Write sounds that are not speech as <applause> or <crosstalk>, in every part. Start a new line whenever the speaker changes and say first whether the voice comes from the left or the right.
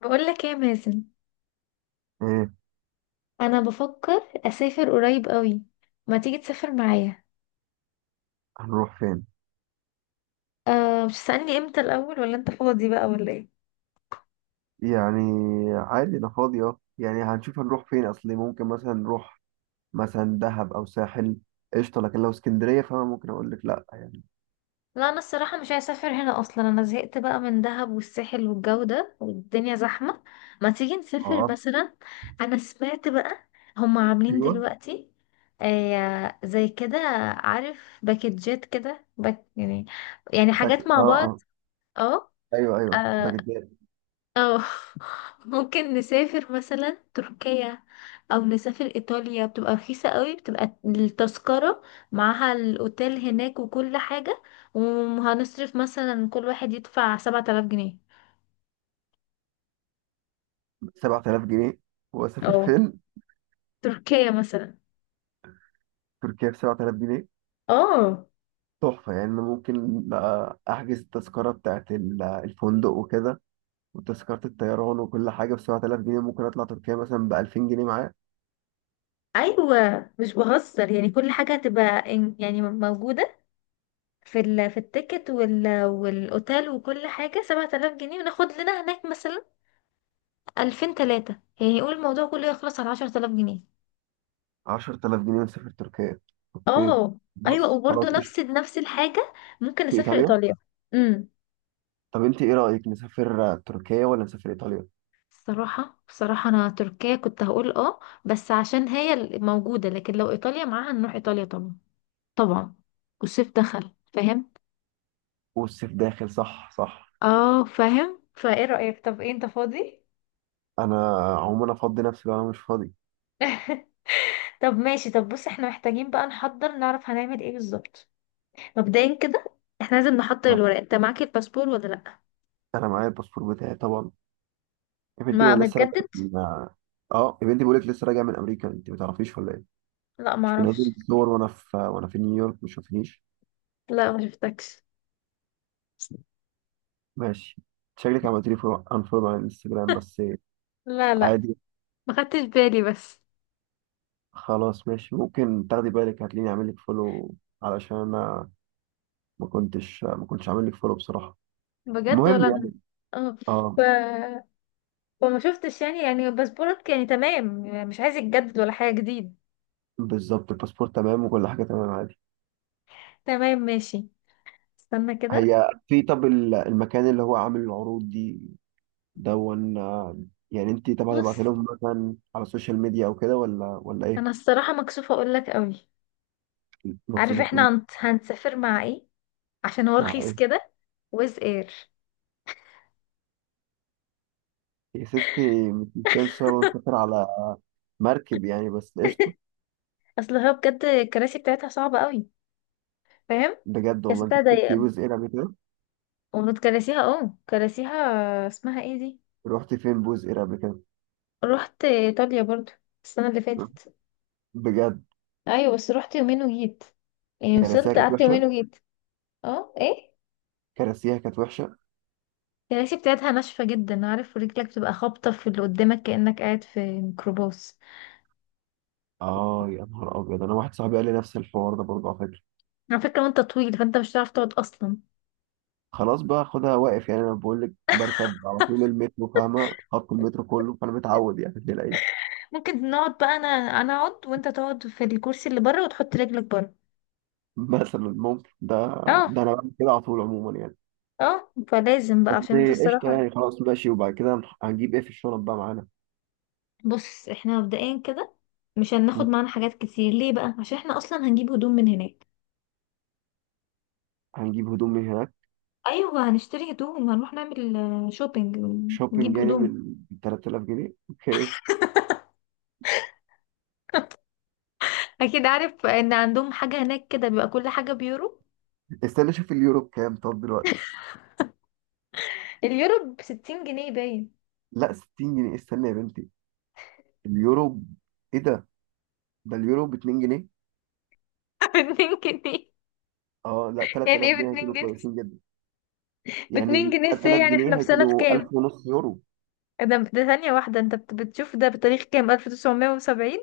left: بقول لك ايه يا مازن؟
right: ايه،
left: انا بفكر اسافر قريب قوي. ما تيجي تسافر معايا؟
right: هنروح فين؟
left: أه، مش تسألني امتى الاول ولا انت فاضي بقى ولا ايه؟
right: يعني عادي انا فاضي يعني هنشوف هنروح فين. اصلي ممكن مثلا نروح مثلا دهب او ساحل. قشطه، لكن لو اسكندريه فانا ممكن اقول لك لا يعني.
left: لا، انا الصراحه مش عايزه اسافر هنا اصلا، انا زهقت بقى من دهب والساحل والجو ده والدنيا زحمه. ما تيجي نسافر <laughs>
right: اه
left: مثلا. انا سمعت بقى هم عاملين
right: ايوه
left: دلوقتي آه زي كده، عارف باكجات كده، باك يعني، يعني
right: باك.
left: حاجات
right: اه
left: مع بعض.
right: اه
left: اه.
right: ايوه ايوه
left: آه،
right: باكج.
left: اه. <laughs> ممكن نسافر مثلا تركيا او نسافر ايطاليا، بتبقى رخيصة قوي، بتبقى التذكرة معاها الاوتيل هناك وكل حاجة، وهنصرف مثلا كل واحد يدفع سبعة آلاف جنيه.
right: 7000 جنيه؟ واسافر
left: اه،
right: فين؟
left: تركيا مثلا.
right: تركيا ب 7000 جنيه؟
left: اه،
right: تحفه يعني. انا ممكن بقى احجز التذكره بتاعت الفندق وكده، وتذكره الطيران وكل حاجه ب 7000 جنيه. ممكن اطلع تركيا مثلا ب 2000 جنيه.
left: ايوه، مش بهزر يعني، كل حاجة هتبقى موجودة في ال في التيكت وال والاوتيل وكل حاجة سبعة آلاف جنيه، وناخد لنا هناك مثلا ألفين تلاتة، يعني يقول الموضوع كله يخلص على عشرة آلاف جنيه.
right: 10000 جنيه ونسافر تركيا؟ اوكي،
left: اه. ايوه،
right: بص
left: وبرضه
right: خلاص قشطة.
left: نفس الحاجه، ممكن
right: في
left: اسافر
right: ايطاليا؟
left: ايطاليا. امم
right: طب انت ايه رأيك، نسافر تركيا ولا نسافر ايطاليا؟
left: بصراحه، بصراحه انا تركيا كنت هقول اه بس عشان هي اللي موجوده، لكن لو ايطاليا معاها نروح ايطاليا طبعا، طبعا. والصيف دخل فاهم؟
right: والصيف داخل، صح صح.
left: اه فاهم، فايه رايك؟ طب ايه انت فاضي؟
right: انا عموما افضي نفسي لو انا مش فاضي.
left: <laughs> طب ماشي، طب بص، احنا محتاجين بقى نحضر، نعرف هنعمل ايه بالظبط. مبدئيا كده احنا لازم نحضر
right: طب
left: الورق. انت معاك الباسبور ولا لا؟
right: انا معايا الباسبور بتاعي طبعا. يا بنتي
left: ما
right: ما لسه راجع
left: متجدد؟
right: من. اه يا بنتي بقول لك لسه راجع من امريكا، انت ما تعرفيش ولا ايه؟
left: لا
right: مش بنزل
left: معرفش.
right: صور وانا في نيويورك؟ ما شوفنيش؟
left: لا ما شفتكش.
right: ماشي. شكلك عملت لي انفولو على الانستجرام بس.
left: لا لا،
right: عادي.
left: ما خدتش بالي بس.
right: خلاص ماشي، ممكن تاخدي بالك هتلاقيني عامل لك فولو، علشان انا ما كنتش عامل لك فولو بصراحه.
left: بجد، ولا
right: المهم
left: انا.
right: يعني.
left: اه. ف...
right: اه.
left: فما شفتش يعني، يعني باسبورك يعني تمام، يعني مش عايز يتجدد ولا حاجه جديد؟
right: بالظبط، الباسبور تمام وكل حاجه تمام عادي.
left: تمام ماشي. استنى كده.
right: هي في، طب المكان اللي هو عامل العروض دي دون يعني انت طبعا
left: بص،
right: هتبعتي لهم مثلا على السوشيال ميديا او كده ولا ايه؟
left: انا الصراحه مكسوفه اقول لك قوي.
right: المقصود
left: عارف احنا
right: هتقولي.
left: هنسافر مع ايه؟ عشان هو
right: مع
left: رخيص
right: ايه؟
left: كده. ويز اير.
right: يا ستي مش مسافر سافر على مركب يعني، بس قشطه.
left: اصل هو بجد الكراسي بتاعتها صعبه قوي، فاهم؟
right: بجد
left: يا
right: والله، انت
left: ستة
right: كنت
left: ضيقة،
right: بوز اير قبل كده؟
left: ومن كراسيها، اه كراسيها، اسمها ايه دي.
right: رحت فين بوز اير قبل كده؟
left: رحت ايطاليا برضو السنه اللي فاتت.
right: بجد؟
left: ايوه بس رحت يومين وجيت، يعني
right: كراسيها
left: وصلت
right: كانت
left: قعدت يومين
right: وحشه؟
left: وجيت. اه ايه؟
right: كراسيها كانت وحشه.
left: الكراسي بتاعتها ناشفة جدا، عارف رجلك بتبقى خابطة في اللي قدامك كأنك قاعد في ميكروباص.
right: اه يا نهار ابيض، انا واحد صاحبي قال لي نفس الحوار ده برضه على فكره.
left: على فكرة، وانت طويل فانت مش هتعرف تقعد اصلا.
right: خلاص بقى خدها واقف يعني، انا بقول لك بركب على طول المترو فاهمه، خط المترو كله، فانا متعود يعني الدنيا العيش.
left: ممكن نقعد بقى، انا اقعد وانت تقعد في الكرسي اللي بره وتحط رجلك بره.
right: <laughs> مثلا ممكن ده.
left: اه.
right: ده انا بعمل كده على طول عموما يعني.
left: اه، فلازم بقى
right: بس
left: عشان انت
right: قشطه يعني،
left: الصراحة.
right: خلاص ماشي. وبعد كده هنجيب ايه في الشنط بقى معانا؟
left: بص احنا مبدئيا كده مش هناخد
right: م؟
left: معانا حاجات كتير. ليه بقى؟ عشان احنا اصلا هنجيب هدوم من هناك.
right: هنجيب هدوم من هناك؟
left: ايوه، هنشتري هدوم وهنروح نعمل شوبينج
right: شوبينج
left: ونجيب
right: يعني
left: هدوم.
right: بال 3000 جنيه. اوكي.
left: اكيد، عارف ان عندهم حاجة هناك كده بيبقى كل حاجة بيورو.
right: استنى اشوف اليورو بكام طب دلوقتي.
left: اليورو بستين جنيه باين.
right: لا 60 جنيه؟ استنى يا بنتي. اليورو. ايه ده؟ ده اليورو ب 2 جنيه؟
left: <laughs> باتنين جنيه؟
right: اه لا،
left: يعني
right: 3000
left: ايه
right: جنيه
left: باتنين
right: هيكونوا
left: جنيه؟
right: كويسين جدا.
left: باتنين
right: يعني
left: جنيه ازاي؟
right: 3000
left: يعني احنا
right: جنيه
left: في سنة
right: هيكونوا
left: كام؟
right: 1000 ونص يورو.
left: ده ثانية واحدة، انت بتشوف ده بتاريخ كام، 1970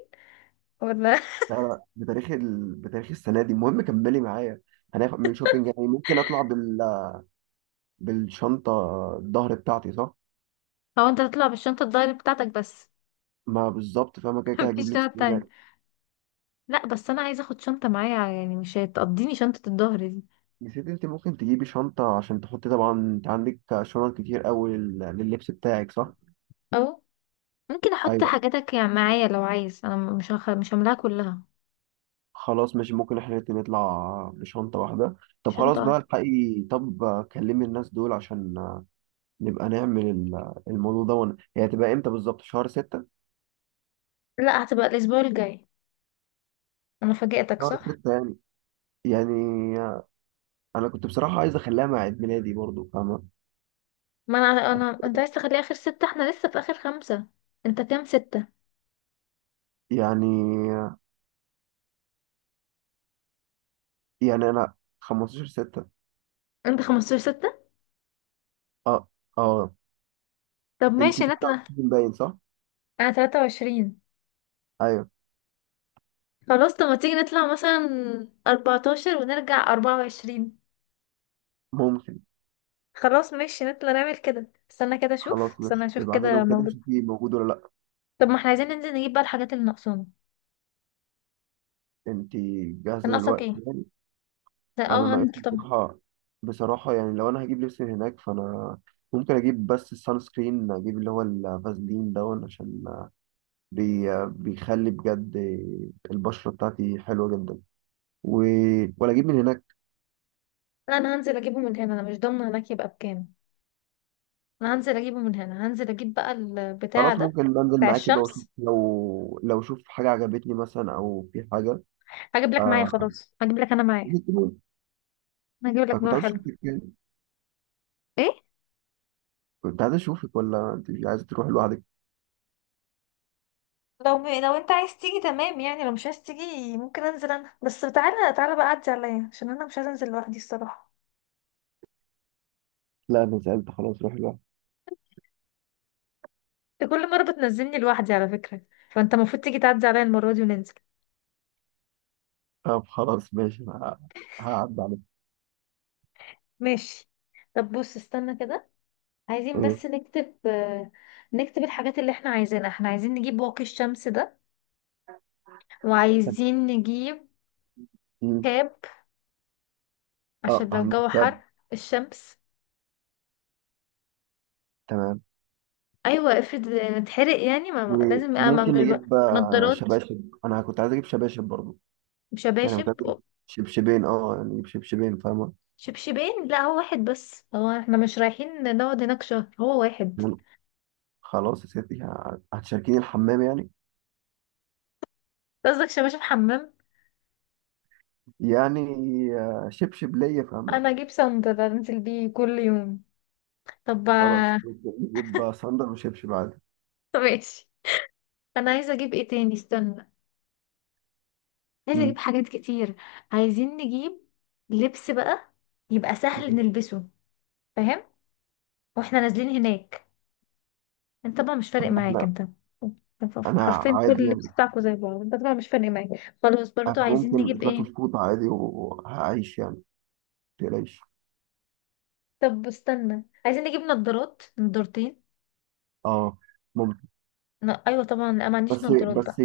left: ولا؟
right: لا لا، بتاريخ السنه دي. المهم كملي معايا. هناخد من شوبينج يعني، ممكن اطلع بالشنطه الظهر بتاعتي صح؟
left: <laughs> هو انت هتطلع بالشنطة الدايري بتاعتك بس؟
right: ما بالظبط، فاهمه كده
left: <laughs>
right: كده
left: مفيش
right: هجيب
left: شنطة
right: لبس من
left: تانية؟
right: هناك.
left: لا بس انا عايزة اخد شنطة معايا يعني، مش هتقضيني شنطة الظهر دي.
right: نسيت؟ انت ممكن تجيبي شنطه عشان تحطي، طبعا انت عندك شنط كتير قوي لللبس بتاعك صح؟
left: او ممكن احط
right: ايوه
left: حاجاتك يعني معايا لو عايز، انا مش هملاها كلها.
right: خلاص ماشي، ممكن احنا الاتنين نطلع بشنطه واحده. طب خلاص
left: شنطة واحدة.
right: بقى الحقي، طب كلمي الناس دول، عشان نبقى نعمل الموضوع ده هي هتبقى امتى بالظبط؟ شهر ستة؟
left: لا هتبقى الاسبوع الجاي. انا فاجئتك
right: شهر
left: صح؟
right: ستة يعني. يعني انا كنت بصراحة عايز اخليها مع عيد ميلادي برضو، فاهمة
left: ما انا، انت عايز تخليه اخر ستة، احنا لسه في اخر خمسة. انت كام ستة؟
right: يعني يعني انا 15 ستة.
left: انت خمستاشر ستة؟
right: اه اه.
left: طب ماشي
right: انتي تبقى
left: نطلع.
right: باين صح؟
left: انا تلاتة وعشرين.
right: ايوه.
left: خلاص، طب ما تيجي نطلع مثلا اربعتاشر ونرجع اربعة وعشرين.
right: ممكن.
left: خلاص ماشي، نطلع نعمل كده. استنى كده اشوف،
right: خلاص
left: استنى
right: ماشي،
left: اشوف
right: ابعت
left: كده
right: لهم كده
left: موجود.
right: شوفي موجود ولا لا.
left: طب ما احنا عايزين ننزل نجيب بقى الحاجات اللي ناقصانا.
right: انتي
left: كان
right: جاهزة
left: ناقصك
right: دلوقتي
left: ايه؟
right: يعني؟
left: ده
right: انا
left: اه هنزل
right: ناقصني
left: طبعا.
right: بصراحة. بصراحة يعني، لو انا هجيب لبس من هناك، فانا ممكن اجيب بس السان سكرين، اجيب اللي هو الفازلين ده، عشان بيخلي بجد البشرة بتاعتي حلوة جدا. و... ولا اجيب من هناك؟
left: لا انا هنزل اجيبه من هنا، انا مش ضامنه هناك يبقى بكام. انا هنزل اجيبه من هنا، هنزل اجيب بقى البتاع
right: خلاص
left: ده،
right: ممكن بنزل
left: بتاع
right: معاكي بقى، واشوف
left: الشمس.
right: لو اشوف حاجة عجبتني مثلا، او في حاجة.
left: هجيب لك معايا،
right: آه...
left: خلاص هجيب لك انا معايا.
right: أنا
left: انا هجيب لك
right: كنت
left: نوع
right: عايز
left: حلو.
right: اشوفك يعني.
left: ايه؟
right: كنت عايز اشوفك، ولا انت مش عايزة تروح لوحدك؟
left: لو انت عايز تيجي تمام يعني، لو مش عايز تيجي ممكن انزل انا بس. تعالى، تعالى بقى عدي عليا عشان انا مش عايزه انزل لوحدي الصراحه.
right: لا انا سألت، خلاص روح لوحدك.
left: انت كل مره بتنزلني لوحدي على فكره، فانت المفروض تيجي تعدي عليا المره دي وننزل.
right: طب خلاص ماشي، أنا هعدي عليك.
left: ماشي. طب بص، استنى كده، عايزين
right: إيه؟
left: بس نكتب نكتب الحاجات اللي احنا عايزينها. احنا عايزين نجيب واقي الشمس ده،
right: طب
left: وعايزين نجيب
right: إيه؟
left: كاب
right: اه
left: عشان لو
right: هنجيب
left: الجو
right: كاب.
left: حر، الشمس.
right: تمام.
left: ايوه، افرض نتحرق يعني، لازم
right: وممكن
left: اعمل بقى
right: نجيب
left: نضارات.
right: شباشب، انا كنت عايز اجيب شباشب برضه. يعني
left: شباشب،
right: كنت عايز اجيب شبشبين، يعني نجيب شبشبين فاهمة.
left: شبشبين. لا هو واحد بس، هو احنا مش رايحين نقعد هناك شهر، هو واحد.
right: مم. خلاص يا ستي، هتشاركيني الحمام يعني؟
left: قصدك شباشب حمام؟
right: يعني شبشب ليا فاهمة.
left: انا اجيب صندل انزل بيه كل يوم. طب.
right: خلاص
left: <laughs>
right: نجيب صندل وشبشب عادي.
left: طب ماشي، انا عايزه اجيب ايه تاني؟ استنى، عايزه اجيب
right: مم.
left: حاجات كتير. عايزين نجيب لبس بقى يبقى سهل
right: مم.
left: نلبسه، فاهم؟ واحنا نازلين هناك انت طبعا مش فارق
right: طب
left: معاك
right: احنا.
left: انت،
right: انا
left: حرفيا كل
right: عادي يعني.
left: اللبس بتاعكوا زي بعض، انت طبعا مش فارق معاك. خلاص، برضو
right: انا
left: عايزين
right: ممكن
left: نجيب ايه؟
right: اتلفف فوط عادي وهعيش يعني، متقلقيش.
left: طب استنى، عايزين نجيب نضارات، نضارتين.
right: اه ممكن.
left: لا ايوه طبعا، لا ما عنديش
right: بس
left: نضارات بقى.
right: بس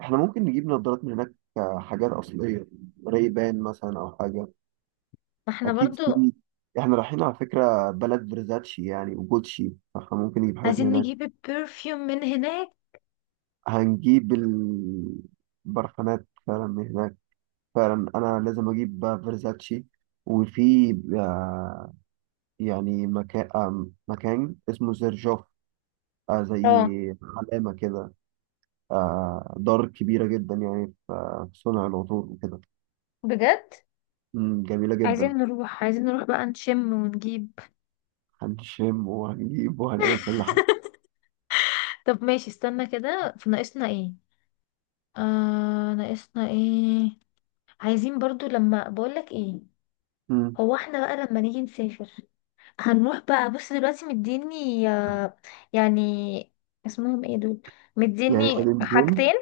right: احنا ممكن نجيب نظارات من هناك، حاجات اصلية. ريبان مثلا، او حاجة.
left: ما احنا
right: اكيد
left: برضو
right: في. احنا رايحين على فكرة بلد برزاتشي يعني وجوتشي، فاحنا ممكن نجيب حاجات من
left: عايزين
right: هناك.
left: نجيب برفيوم من هناك.
right: هنجيب البرفانات فعلا من هناك. فعلا انا لازم اجيب بقى فيرزاتشي. وفي آه، يعني مكان، مكان اسمه زرجوف.
left: اه.
right: زي علامة كده. دار كبيرة جدا يعني في، صنع العطور وكده.
left: بجد؟
right: جميلة
left: عايزين
right: جدا.
left: نروح، عايزين نروح بقى نشم ونجيب.
right: هنشم وهنجيب وهنعمل كل حاجة.
left: طب ماشي، استنى كده، في ناقصنا ايه؟ آه ناقصنا ايه؟ عايزين برضو لما بقولك ايه.
right: مم.
left: هو احنا بقى لما نيجي نسافر هنروح بقى، بص دلوقتي مديني يعني اسمهم ايه دول،
right: يعني
left: مديني
right: مدينتين.
left: حاجتين.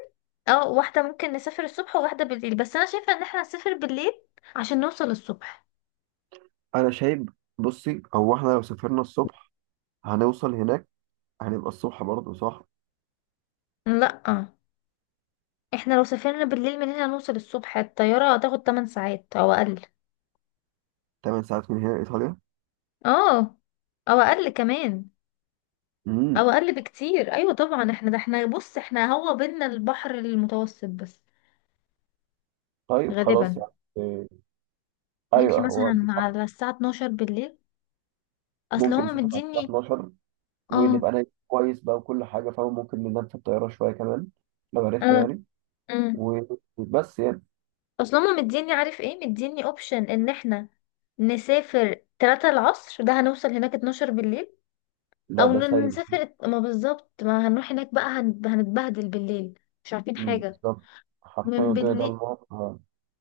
left: اه، واحدة ممكن نسافر الصبح وواحدة بالليل، بس انا شايفة ان احنا نسافر بالليل عشان نوصل الصبح.
right: أنا شايف. بصي هو إحنا لو سافرنا الصبح، هنوصل هناك، هنبقى الصبح برضه صح؟
left: لا اه، احنا لو سافرنا بالليل من هنا نوصل الصبح، الطيارة هتاخد 8 ساعات او اقل.
right: 8 ساعات من هنا إيطاليا؟
left: اه، او اقل كمان،
right: مم.
left: او اقل بكتير. ايوه طبعا احنا، ده احنا بص احنا هو بينا البحر المتوسط بس،
right: طيب خلاص
left: غالبا.
right: يعني. إيه؟
left: نمشي
right: ايوه هو
left: مثلا
right: ده صح.
left: على الساعة 12 بالليل. اصل
right: ممكن
left: هما
right: نسافر على الساعه
left: مديني.
right: 12،
left: اه.
right: ونبقى نايم كويس بقى وكل حاجه فاهم، ممكن ننام في الطياره شويه كمان لو عرفنا
left: اه.
right: يعني.
left: آه.
right: وبس يعني.
left: اصل هما مديني، عارف ايه مديني؟ اوبشن ان احنا نسافر 3 العصر، ده هنوصل هناك 12 بالليل.
right: لا
left: او
right: ده سيء.
left: نسافر، ما بالظبط، ما هنروح هناك بقى هنتبهدل بالليل، مش عارفين حاجة
right: بالظبط. حرفيا
left: من
right: الدنيا ده
left: بالليل.
right: النهار.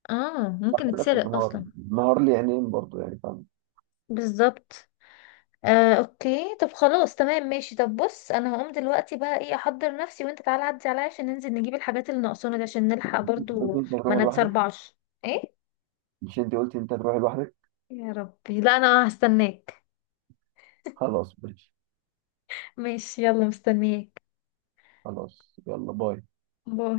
left: اه، ممكن
right: ده في
left: نتسرق
right: النهار،
left: اصلا.
right: النهار لي عينين برضه يعني فاهم.
left: بالظبط. آه اوكي، طب خلاص تمام ماشي. طب بص انا هقوم دلوقتي بقى، ايه، احضر نفسي، وانت تعالى عدي عليا عشان ننزل نجيب الحاجات اللي ناقصانا دي عشان نلحق
right: قلت
left: برضو،
right: انت
left: ما
right: هتروح لوحدك؟
left: نتسربعش. ايه؟
right: مش انت قلت انت هتروح لوحدك؟
left: يا ربي، لا انا هستناك.
right: خلاص ماشي.
left: ماشي يلا مستنياك.
right: خلاص يلا باي.
left: باي.